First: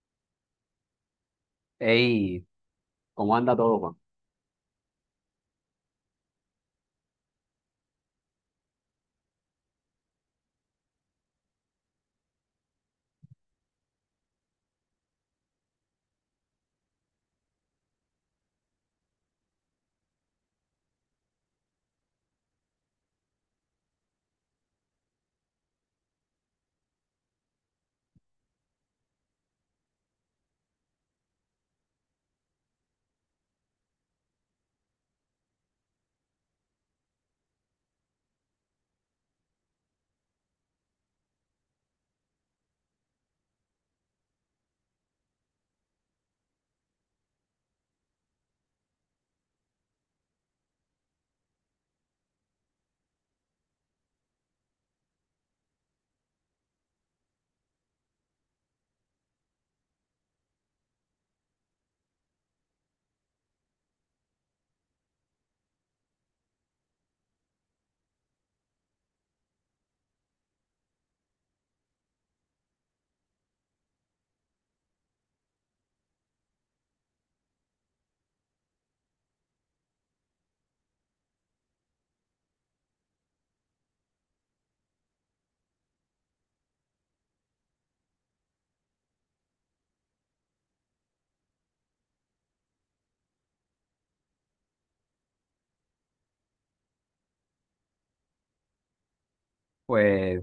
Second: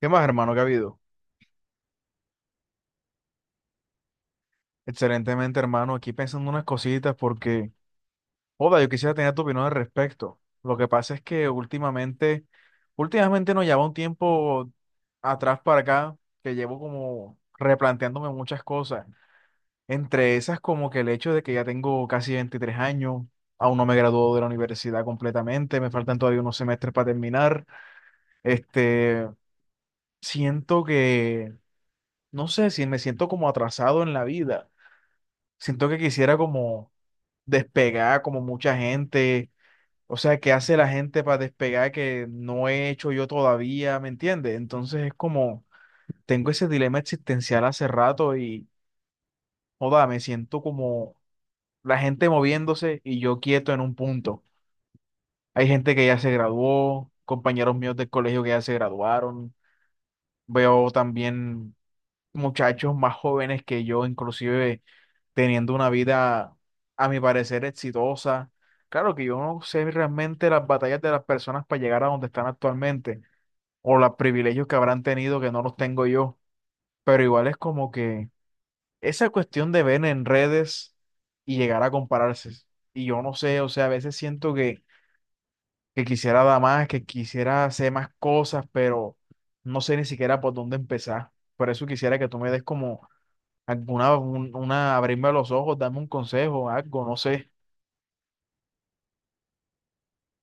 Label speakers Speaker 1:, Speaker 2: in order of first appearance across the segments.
Speaker 1: ¿Qué más, hermano? ¿Qué ha habido?
Speaker 2: Hey, ¿cómo anda todo, Juan?
Speaker 1: Excelentemente, hermano. Aquí pensando unas cositas porque, joda, yo quisiera tener tu opinión al respecto. Lo que pasa es que últimamente, últimamente nos lleva un tiempo atrás para acá que llevo como replanteándome muchas cosas. Entre esas, como que el hecho de que ya tengo casi 23 años, aún no me graduó de la universidad completamente, me faltan todavía unos semestres para terminar. Este, Siento que, no sé, si me siento como atrasado en la vida. Siento que quisiera como despegar como mucha gente. O sea, ¿qué hace la gente para despegar que no he hecho yo todavía? ¿Me entiendes? Entonces es como, tengo ese dilema existencial hace rato y, joda, me siento como la gente moviéndose y yo quieto en un punto. Hay gente que ya se graduó, compañeros míos del colegio que ya se graduaron. Veo también muchachos más jóvenes que yo, inclusive teniendo una vida, a mi parecer, exitosa. Claro que yo no sé realmente las batallas de las personas para llegar a donde están actualmente o los privilegios que habrán tenido que no los tengo yo, pero igual es como que esa cuestión de ver en redes y llegar a compararse. Y yo no sé, o sea, a veces siento que quisiera dar más, que quisiera hacer más cosas, pero no sé ni siquiera por dónde empezar. Por eso quisiera que tú me des como alguna, una, abrirme los ojos, darme un consejo, algo, no sé.
Speaker 2: Pues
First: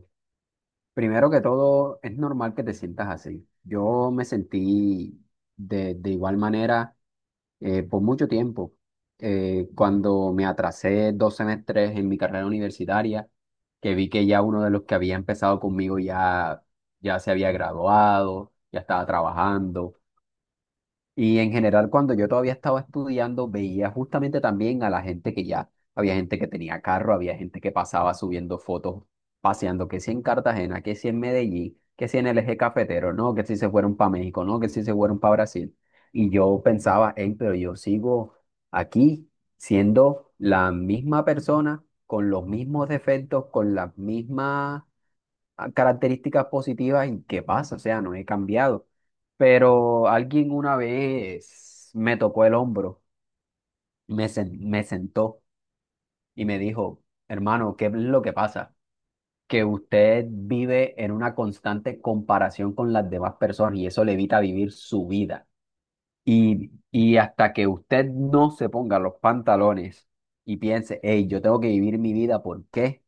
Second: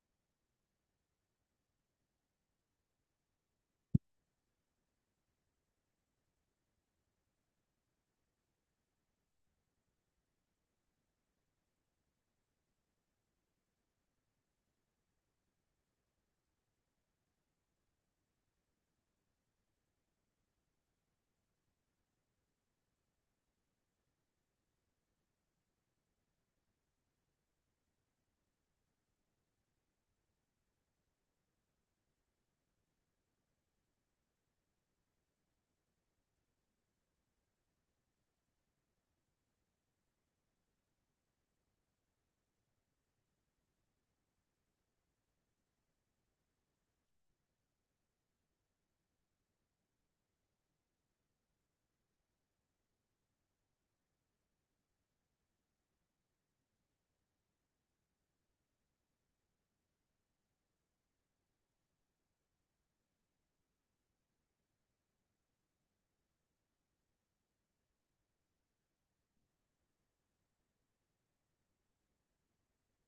Speaker 2: primero que todo, es normal que te sientas así. Yo me sentí de igual manera por mucho tiempo. Cuando me atrasé dos semestres en mi carrera universitaria, que vi que ya uno de los que había empezado conmigo, ya se había graduado, ya estaba trabajando. Y en general, cuando yo todavía estaba estudiando, veía justamente también a la gente que ya, había gente que tenía carro, había gente que pasaba subiendo fotos, paseando, que si en Cartagena, que si en Medellín, que si en el eje cafetero, no, que si se fueron para México, no, que si se fueron para Brasil. Y yo pensaba, hey, pero yo sigo aquí siendo la misma persona, con los mismos defectos, con las mismas características positivas en qué pasa, o sea, no he cambiado. Pero alguien una vez me tocó el hombro, me sentó y me dijo, hermano, ¿qué es lo que pasa? Que usted vive en una constante comparación con las demás personas y eso le evita vivir su vida. Y hasta que usted no se ponga los pantalones y piense, hey, yo tengo que vivir mi vida. ¿Por qué?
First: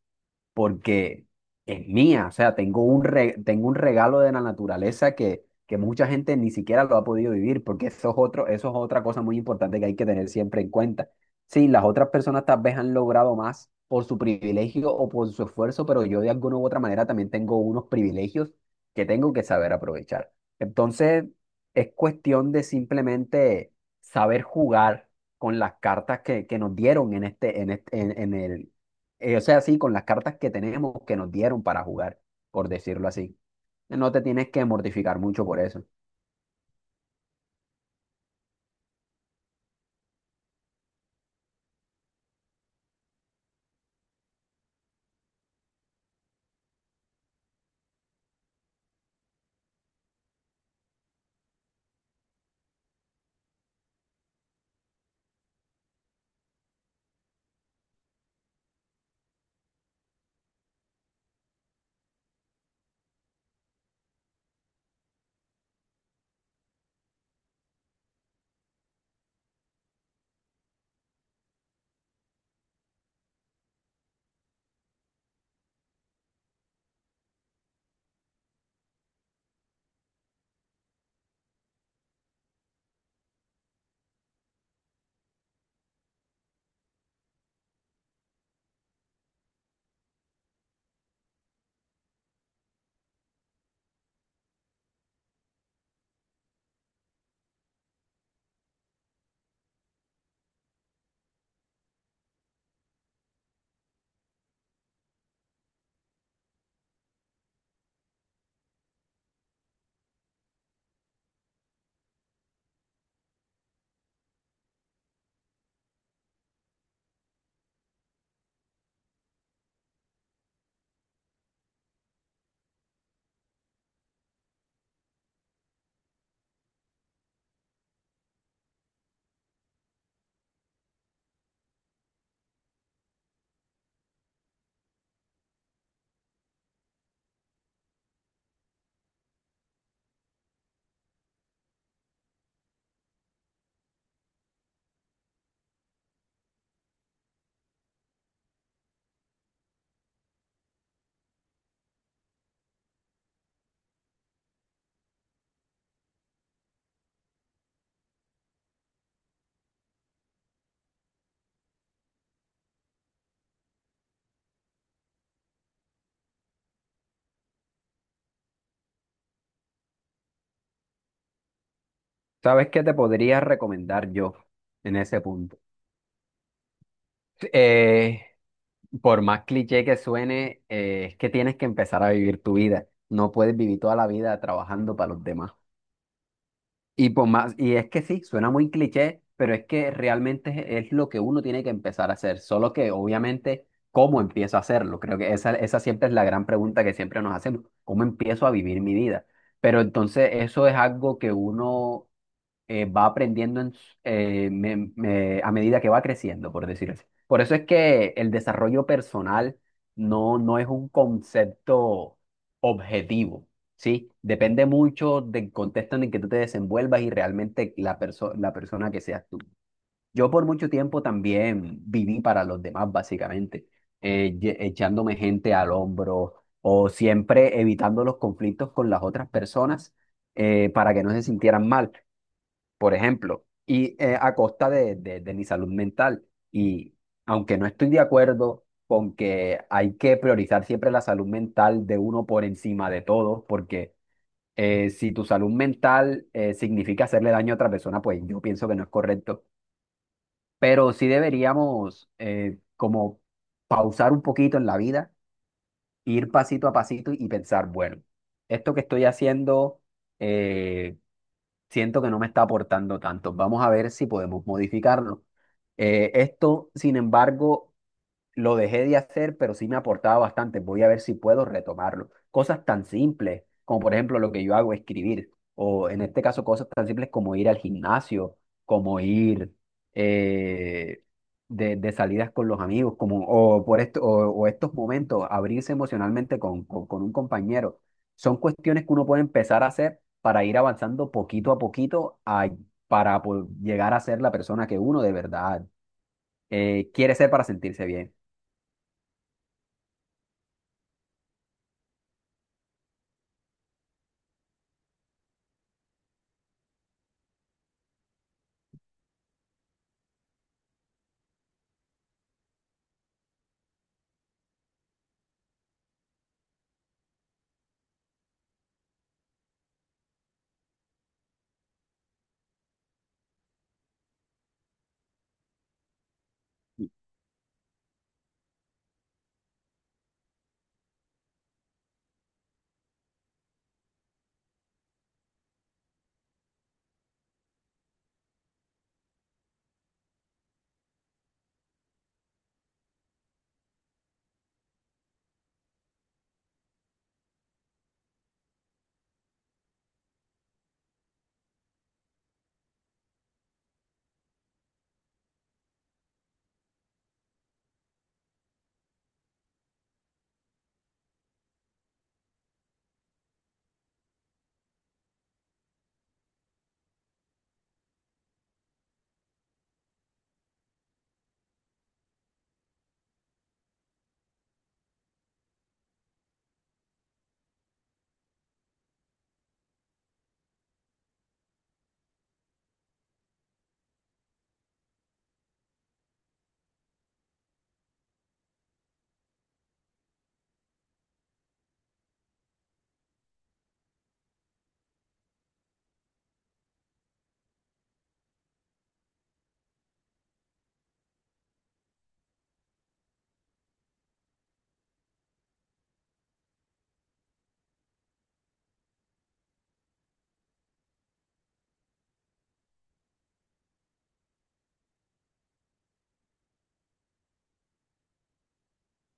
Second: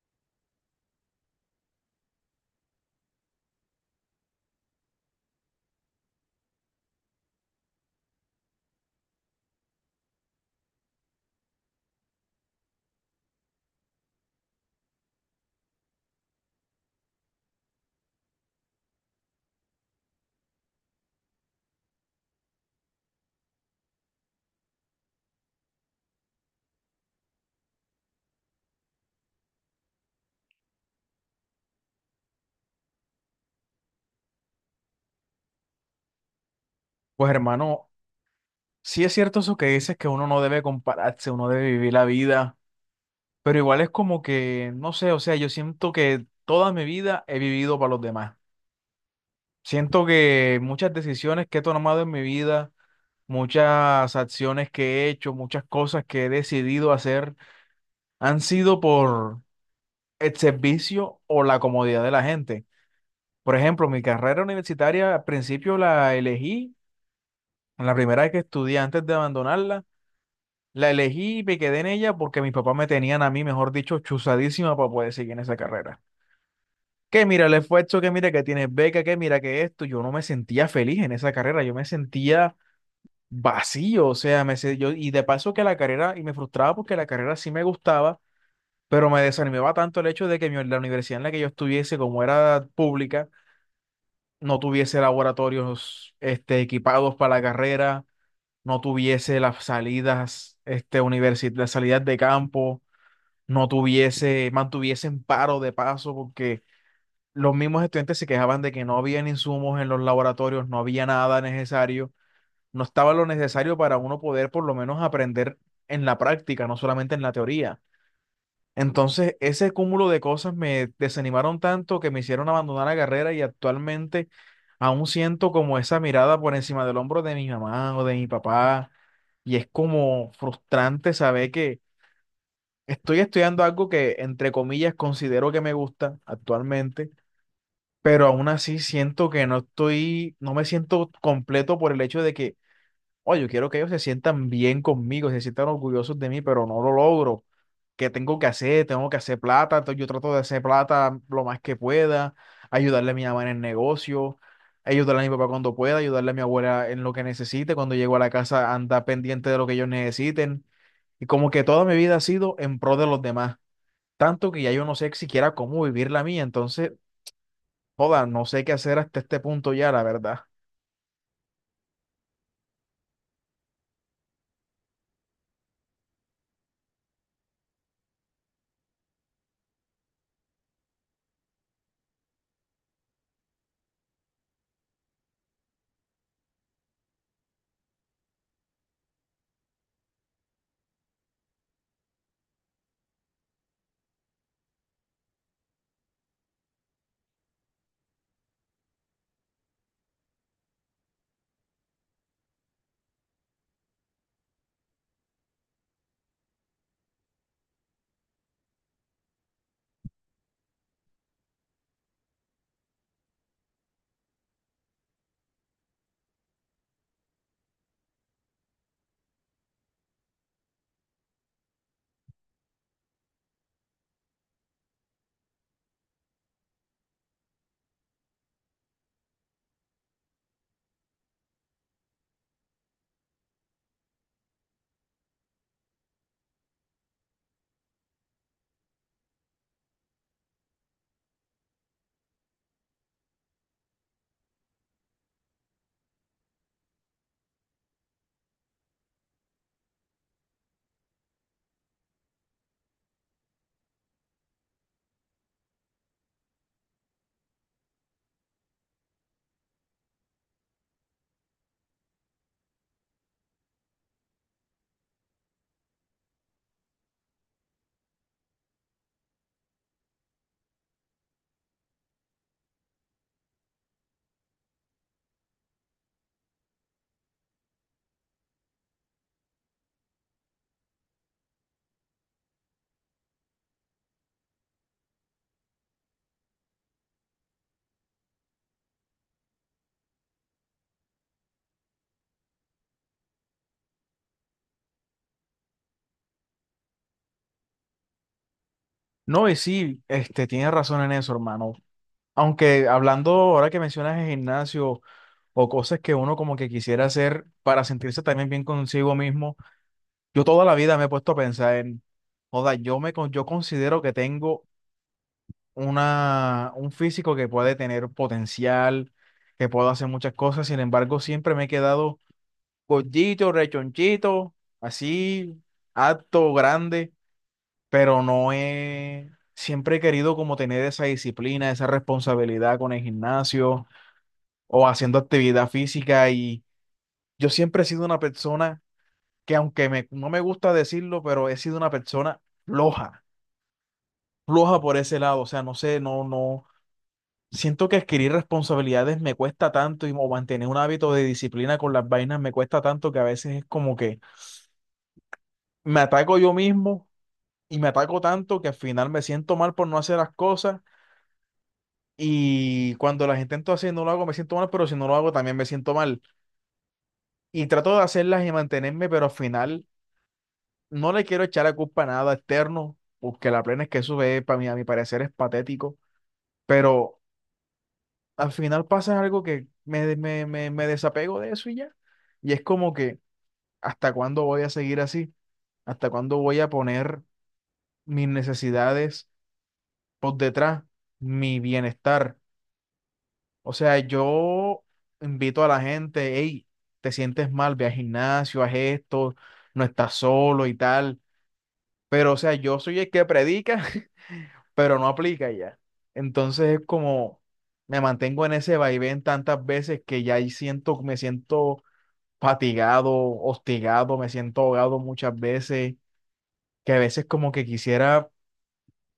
Speaker 2: Porque es mía, o sea, tengo un regalo de la naturaleza que mucha gente ni siquiera lo ha podido vivir, porque eso es otro, eso es otra cosa muy importante que hay que tener siempre en cuenta. Sí, las otras personas tal vez han logrado más por su privilegio o por su esfuerzo, pero yo de alguna u otra manera también tengo unos privilegios que tengo que saber aprovechar. Entonces, es cuestión de simplemente saber jugar con las cartas que nos dieron en este, en este, en el, o sea, sí, con las cartas que tenemos que nos dieron para jugar, por decirlo así. No te tienes que mortificar mucho por eso.
Speaker 1: Pues hermano, sí es cierto eso que dices que uno no debe compararse, uno debe vivir la vida, pero igual es como que, no sé, o sea, yo siento que toda mi vida he vivido para los demás. Siento que muchas decisiones que he tomado en mi vida, muchas acciones que he hecho, muchas cosas que he decidido hacer, han sido por el servicio o la comodidad de la gente. Por ejemplo, mi carrera universitaria al principio la elegí, en la primera vez que estudié antes de abandonarla. La elegí y me quedé en ella porque mis papás me tenían a mí, mejor dicho, chuzadísima para poder seguir en esa carrera. Que mira el esfuerzo, que mira que tienes beca, que mira que esto. Yo no me sentía feliz en esa carrera, yo me sentía vacío, o sea, y de paso que la carrera, y me frustraba porque la carrera sí me gustaba, pero me desanimaba tanto el hecho de que la universidad en la que yo estuviese, como era pública, no tuviese laboratorios equipados para la carrera, no tuviese las salidas, las salidas de campo. No tuviese, mantuviesen paro de paso, porque los mismos estudiantes se quejaban de que no habían insumos en los laboratorios, no había nada necesario, no estaba lo necesario para uno poder por lo menos aprender en la práctica, no solamente en la teoría. Entonces, ese cúmulo de cosas me desanimaron tanto que me hicieron abandonar la carrera y actualmente aún siento como esa mirada por encima del hombro de mi mamá o de mi papá. Y es como frustrante saber que estoy estudiando algo que, entre comillas, considero que me gusta actualmente, pero aún así siento que no estoy, no me siento completo por el hecho de que, oye, yo quiero que ellos se sientan bien conmigo, se sientan orgullosos de mí, pero no lo logro. ¿Qué tengo que hacer? Tengo que hacer plata, entonces yo trato de hacer plata lo más que pueda, ayudarle a mi mamá en el negocio, ayudarle a mi papá cuando pueda, ayudarle a mi abuela en lo que necesite, cuando llego a la casa anda pendiente de lo que ellos necesiten. Y como que toda mi vida ha sido en pro de los demás tanto que ya yo no sé siquiera cómo vivir la mía, entonces, joda, no sé qué hacer hasta este punto ya, la verdad.
Speaker 2: ¿Sabes qué te podría recomendar yo en ese punto? Eh, por más cliché que suene, es que tienes que empezar a vivir tu vida. No puedes vivir toda la vida trabajando para los demás. Y por más, y es que sí, suena muy cliché, pero es que realmente es lo que uno tiene que empezar a hacer, solo que obviamente cómo empiezo a hacerlo, creo que esa siempre es la gran pregunta que siempre nos hacemos, ¿cómo empiezo a vivir mi vida? Pero entonces eso es algo que uno va aprendiendo en s- me- me- a medida que va creciendo, por decir así. Por eso es que el desarrollo personal no es un concepto objetivo, ¿sí? Depende mucho del contexto en el que tú te desenvuelvas y realmente la persona que seas tú. Yo por mucho tiempo también viví para los demás, básicamente, echándome gente al hombro o siempre evitando los conflictos con las otras personas para que no se sintieran mal, por ejemplo, y a costa de mi salud mental. Y aunque no estoy de acuerdo con que hay que priorizar siempre la salud mental de uno por encima de todo, porque si tu salud mental significa hacerle daño a otra persona, pues yo pienso que no es correcto. Pero sí deberíamos, como, pausar un poquito en la vida, ir pasito a pasito y pensar, bueno, esto que estoy haciendo, eh, siento que no me está aportando tanto. Vamos a ver si podemos modificarlo. Esto, sin embargo, lo dejé de hacer, pero sí me aportaba bastante. Voy a ver si puedo retomarlo. Cosas tan simples como, por ejemplo, lo que yo hago, escribir. O en este caso, cosas tan simples como ir al gimnasio, como ir eh, de salidas con los amigos, como, o estos momentos, abrirse emocionalmente con un compañero. Son cuestiones que uno puede empezar a hacer para ir avanzando poquito a para llegar a ser la persona que uno de verdad quiere ser para sentirse bien.
Speaker 1: No, y sí, tienes razón en eso, hermano. Aunque hablando ahora que mencionas el gimnasio o cosas que uno como que quisiera hacer para sentirse también bien consigo mismo, yo toda la vida me he puesto a pensar en, joda, yo considero que tengo una un físico que puede tener potencial, que puedo hacer muchas cosas, sin embargo, siempre me he quedado gordito, rechonchito, así, alto, grande, pero no he, siempre he querido como tener esa disciplina, esa responsabilidad con el gimnasio o haciendo actividad física y yo siempre he sido una persona que aunque me, no me gusta decirlo, pero he sido una persona floja, floja por ese lado, o sea, no sé, no, no. Siento que adquirir responsabilidades me cuesta tanto y o mantener un hábito de disciplina con las vainas me cuesta tanto que a veces es como que me ataco yo mismo y me ataco tanto que al final me siento mal por no hacer las cosas y cuando las intento hacer y no lo hago me siento mal, pero si no lo hago también me siento mal. Y trato de hacerlas y mantenerme, pero al final no le quiero echar la culpa a nada externo, porque la plena es que eso es, para mí, a mi parecer es patético, pero al final pasa algo que me desapego de eso y ya. Y es como que, ¿hasta cuándo voy a seguir así? ¿Hasta cuándo voy a poner mis necesidades por detrás, mi bienestar? O sea, yo invito a la gente, hey, te sientes mal, ve al gimnasio, haz esto, no estás solo y tal. Pero, o sea, yo soy el que predica, pero no aplica ya. Entonces es como, me mantengo en ese vaivén tantas veces que ya ahí siento, me siento fatigado, hostigado, me siento ahogado muchas veces, que a veces como que quisiera,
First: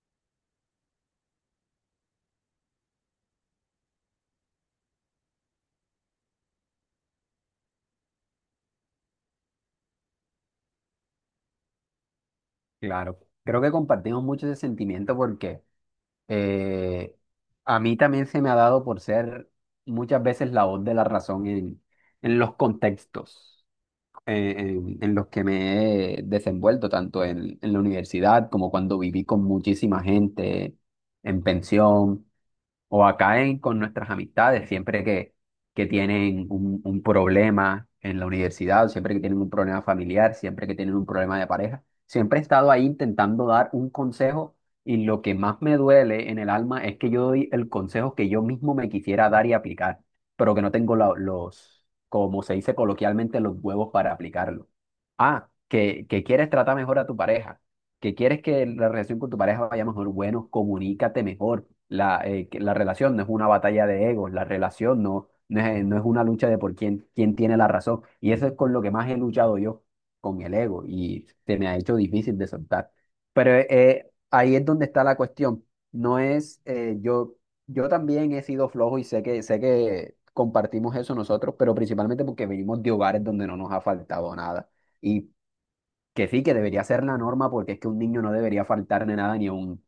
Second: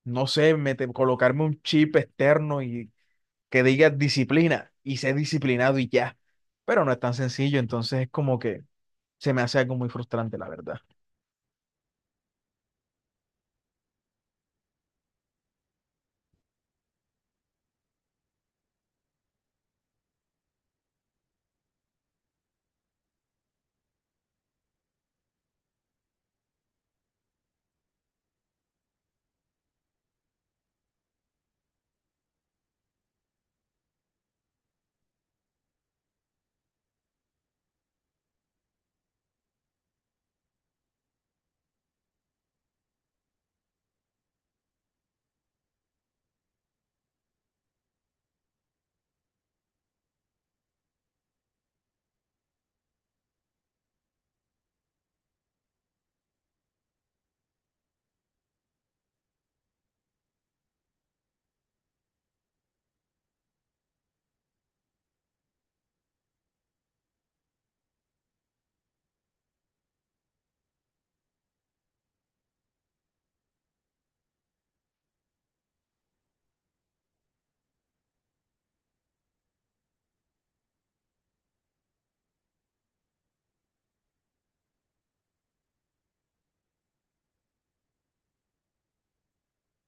Speaker 1: no sé, colocarme un chip externo y que diga disciplina y sé disciplinado y ya. Pero no es tan sencillo, entonces es como que se me hace algo muy frustrante, la verdad.
Speaker 2: Claro, creo que compartimos mucho ese sentimiento porque eh, a mí también se me ha dado por ser muchas veces la voz de la razón en los contextos, en los que me he desenvuelto, tanto en la universidad como cuando viví con muchísima gente en pensión o acá con nuestras amistades, siempre que tienen un problema en la universidad, o siempre que tienen un problema familiar, siempre que tienen un problema de pareja, siempre he estado ahí intentando dar un consejo, y lo que más me duele en el alma es que yo doy el consejo que yo mismo me quisiera dar y aplicar, pero que no tengo los, como se dice coloquialmente, los huevos para aplicarlo. Ah, que quieres tratar mejor a tu pareja, que quieres que la relación con tu pareja vaya mejor, bueno, comunícate mejor. Que la relación no es una batalla de egos, la relación no es, no es una lucha de por quién tiene la razón. Y eso es con lo que más he luchado yo, con el ego, y se me ha hecho difícil de soltar. Pero ahí es donde está la cuestión. No es, yo, Yo también he sido flojo y sé sé que compartimos eso nosotros, pero principalmente porque venimos de hogares donde no nos ha faltado nada. Y que sí, que debería ser la norma porque es que un niño no debería faltarle nada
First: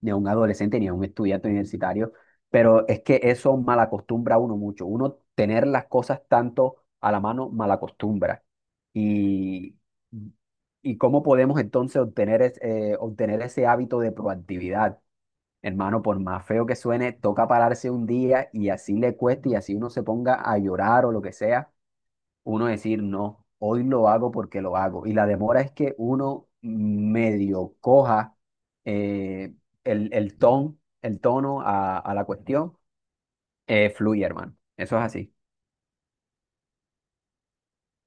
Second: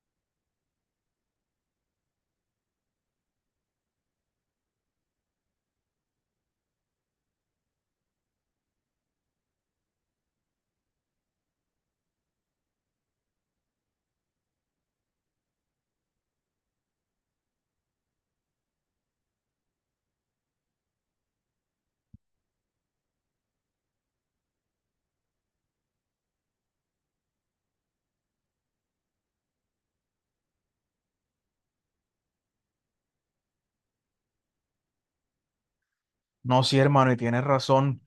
Speaker 2: ni a un adolescente ni a un estudiante universitario, pero es que eso malacostumbra a uno mucho. Uno tener las cosas tanto a la mano malacostumbra. Y, y cómo podemos entonces obtener ese hábito de proactividad. Hermano, por más feo que suene, toca pararse un día y así le cueste y así uno se ponga a llorar o lo que sea, uno decir, no, hoy lo hago porque lo hago. Y la demora es que uno medio coja eh, el ton, el tono a la cuestión, fluye, hermano. Eso es así.
Speaker 1: No, sí, hermano, y tienes razón.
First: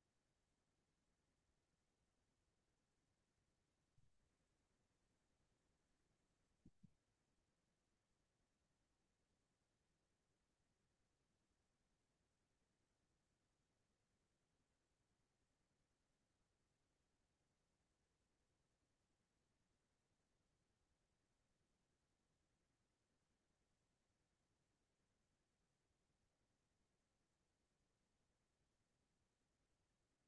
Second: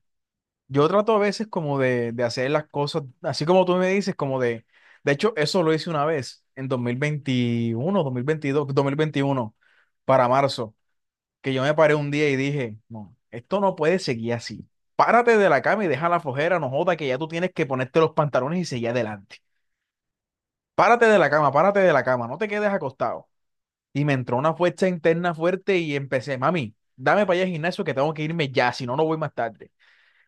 Speaker 1: Yo trato a veces como de hacer las cosas, así como tú me dices, como de hecho, eso lo hice una vez en dos dos mil mil veintiuno dos mil veintidós 2021 para marzo, que yo me paré un día y dije, no, esto no puede seguir así. Párate de la cama y deja la flojera, no joda, que ya tú tienes que ponerte los pantalones y seguir adelante. Párate de la cama, párate de la cama, no te quedes acostado. Y me entró una fuerza interna fuerte y empecé, mami, dame para allá al gimnasio que tengo que irme ya, si no, no voy más tarde.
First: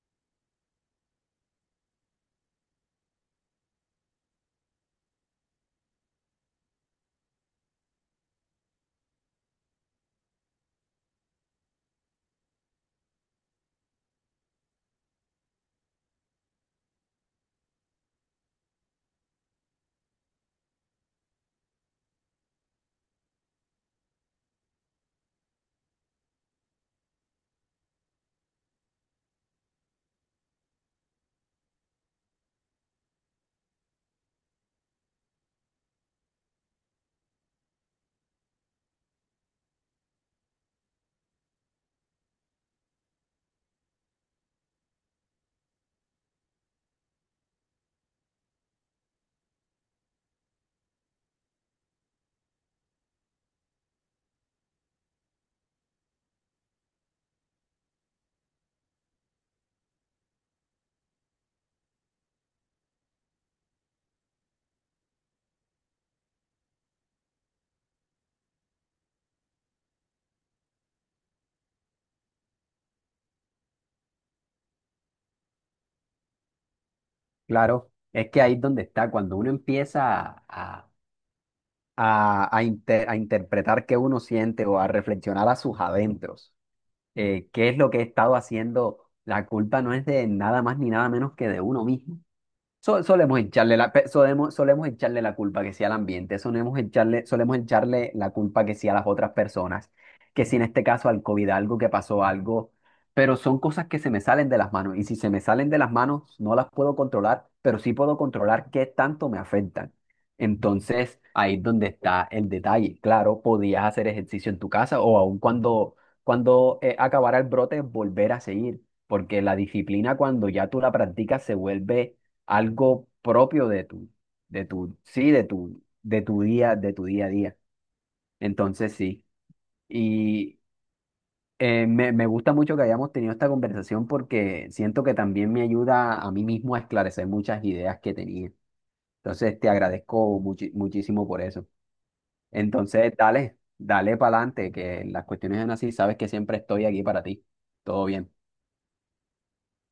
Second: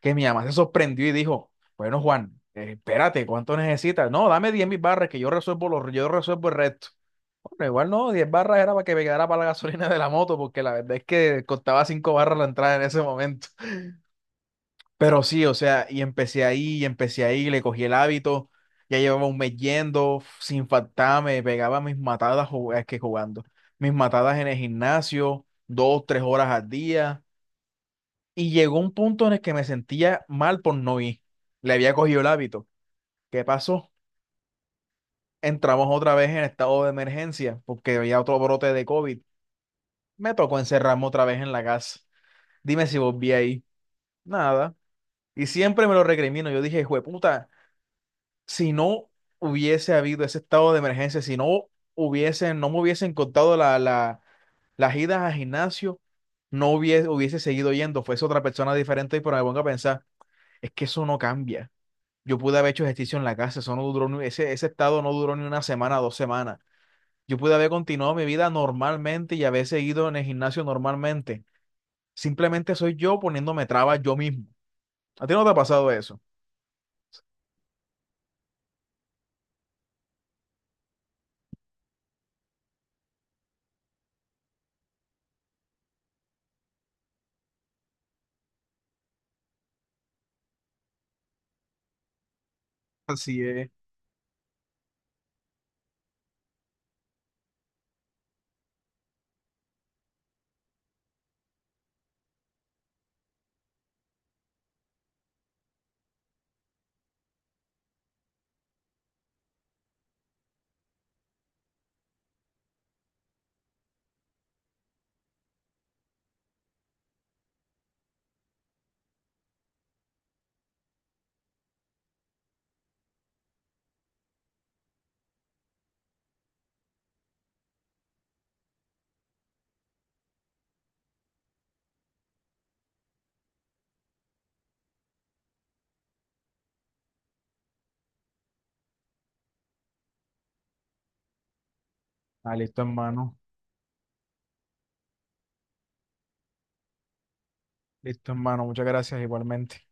Speaker 1: Que mi mamá se sorprendió y dijo, bueno, Juan, espérate, ¿cuánto necesitas? No, dame 10.000 barras que yo resuelvo, los, yo resuelvo el resto. Bueno, igual no, 10 barras era para que me quedara para la gasolina de la moto, porque la verdad es que costaba 5 barras la entrada en ese momento. Pero sí, o sea, y empecé ahí, le cogí el hábito, ya llevaba un mes yendo, sin faltar, me pegaba mis matadas jug- es que jugando, mis matadas en el gimnasio, 2, 3 horas al día, y llegó un punto en el que me sentía mal por no ir, le había cogido el hábito. ¿Qué pasó? Entramos otra vez en estado de emergencia, porque había otro brote de COVID, me tocó encerrarme otra vez en la casa, dime si volví ahí, nada, y siempre me lo recrimino, yo dije, puta, si no hubiese habido ese estado de emergencia, si no hubiesen, no me hubiesen contado las idas al gimnasio, no hubiese, hubiese seguido yendo, fuese otra persona diferente, pero me pongo a pensar, es que eso no cambia. Yo pude haber hecho ejercicio en la casa, eso no duró, ese estado no duró ni una semana, 2 semanas. Yo pude haber continuado mi vida normalmente y haber seguido en el gimnasio normalmente. Simplemente soy yo poniéndome trabas yo mismo. ¿A ti no te ha pasado eso?
Speaker 2: Claro, es que ahí es donde está, cuando uno empieza a interpretar qué uno siente o a reflexionar a sus adentros, qué es lo que he estado haciendo. La culpa no es de nada más ni nada menos que de uno mismo.
Speaker 1: Así es.
Speaker 2: Solemos echarle la culpa que sea al ambiente, solemos echarle la culpa que sea a las otras personas, que si en este caso al COVID algo, que pasó algo, pero son cosas que se me salen de las manos y si se me salen de las manos no las puedo controlar, pero sí puedo controlar qué tanto me afectan. Entonces ahí es donde está el detalle. Claro, podías hacer ejercicio en tu casa o aun cuando acabara el brote volver a seguir, porque la disciplina cuando ya tú la practicas se vuelve algo propio de tu día a día. Entonces, sí. Y me gusta mucho que hayamos tenido esta conversación porque siento que también me ayuda a mí mismo a esclarecer muchas ideas que tenía. Entonces, te agradezco muchísimo por eso.
Speaker 1: Ah, listo,
Speaker 2: Entonces,
Speaker 1: hermano.
Speaker 2: dale, dale para adelante, que las cuestiones son así, sabes que siempre estoy aquí para ti. Todo bien.
Speaker 1: Listo, hermano. Muchas gracias igualmente.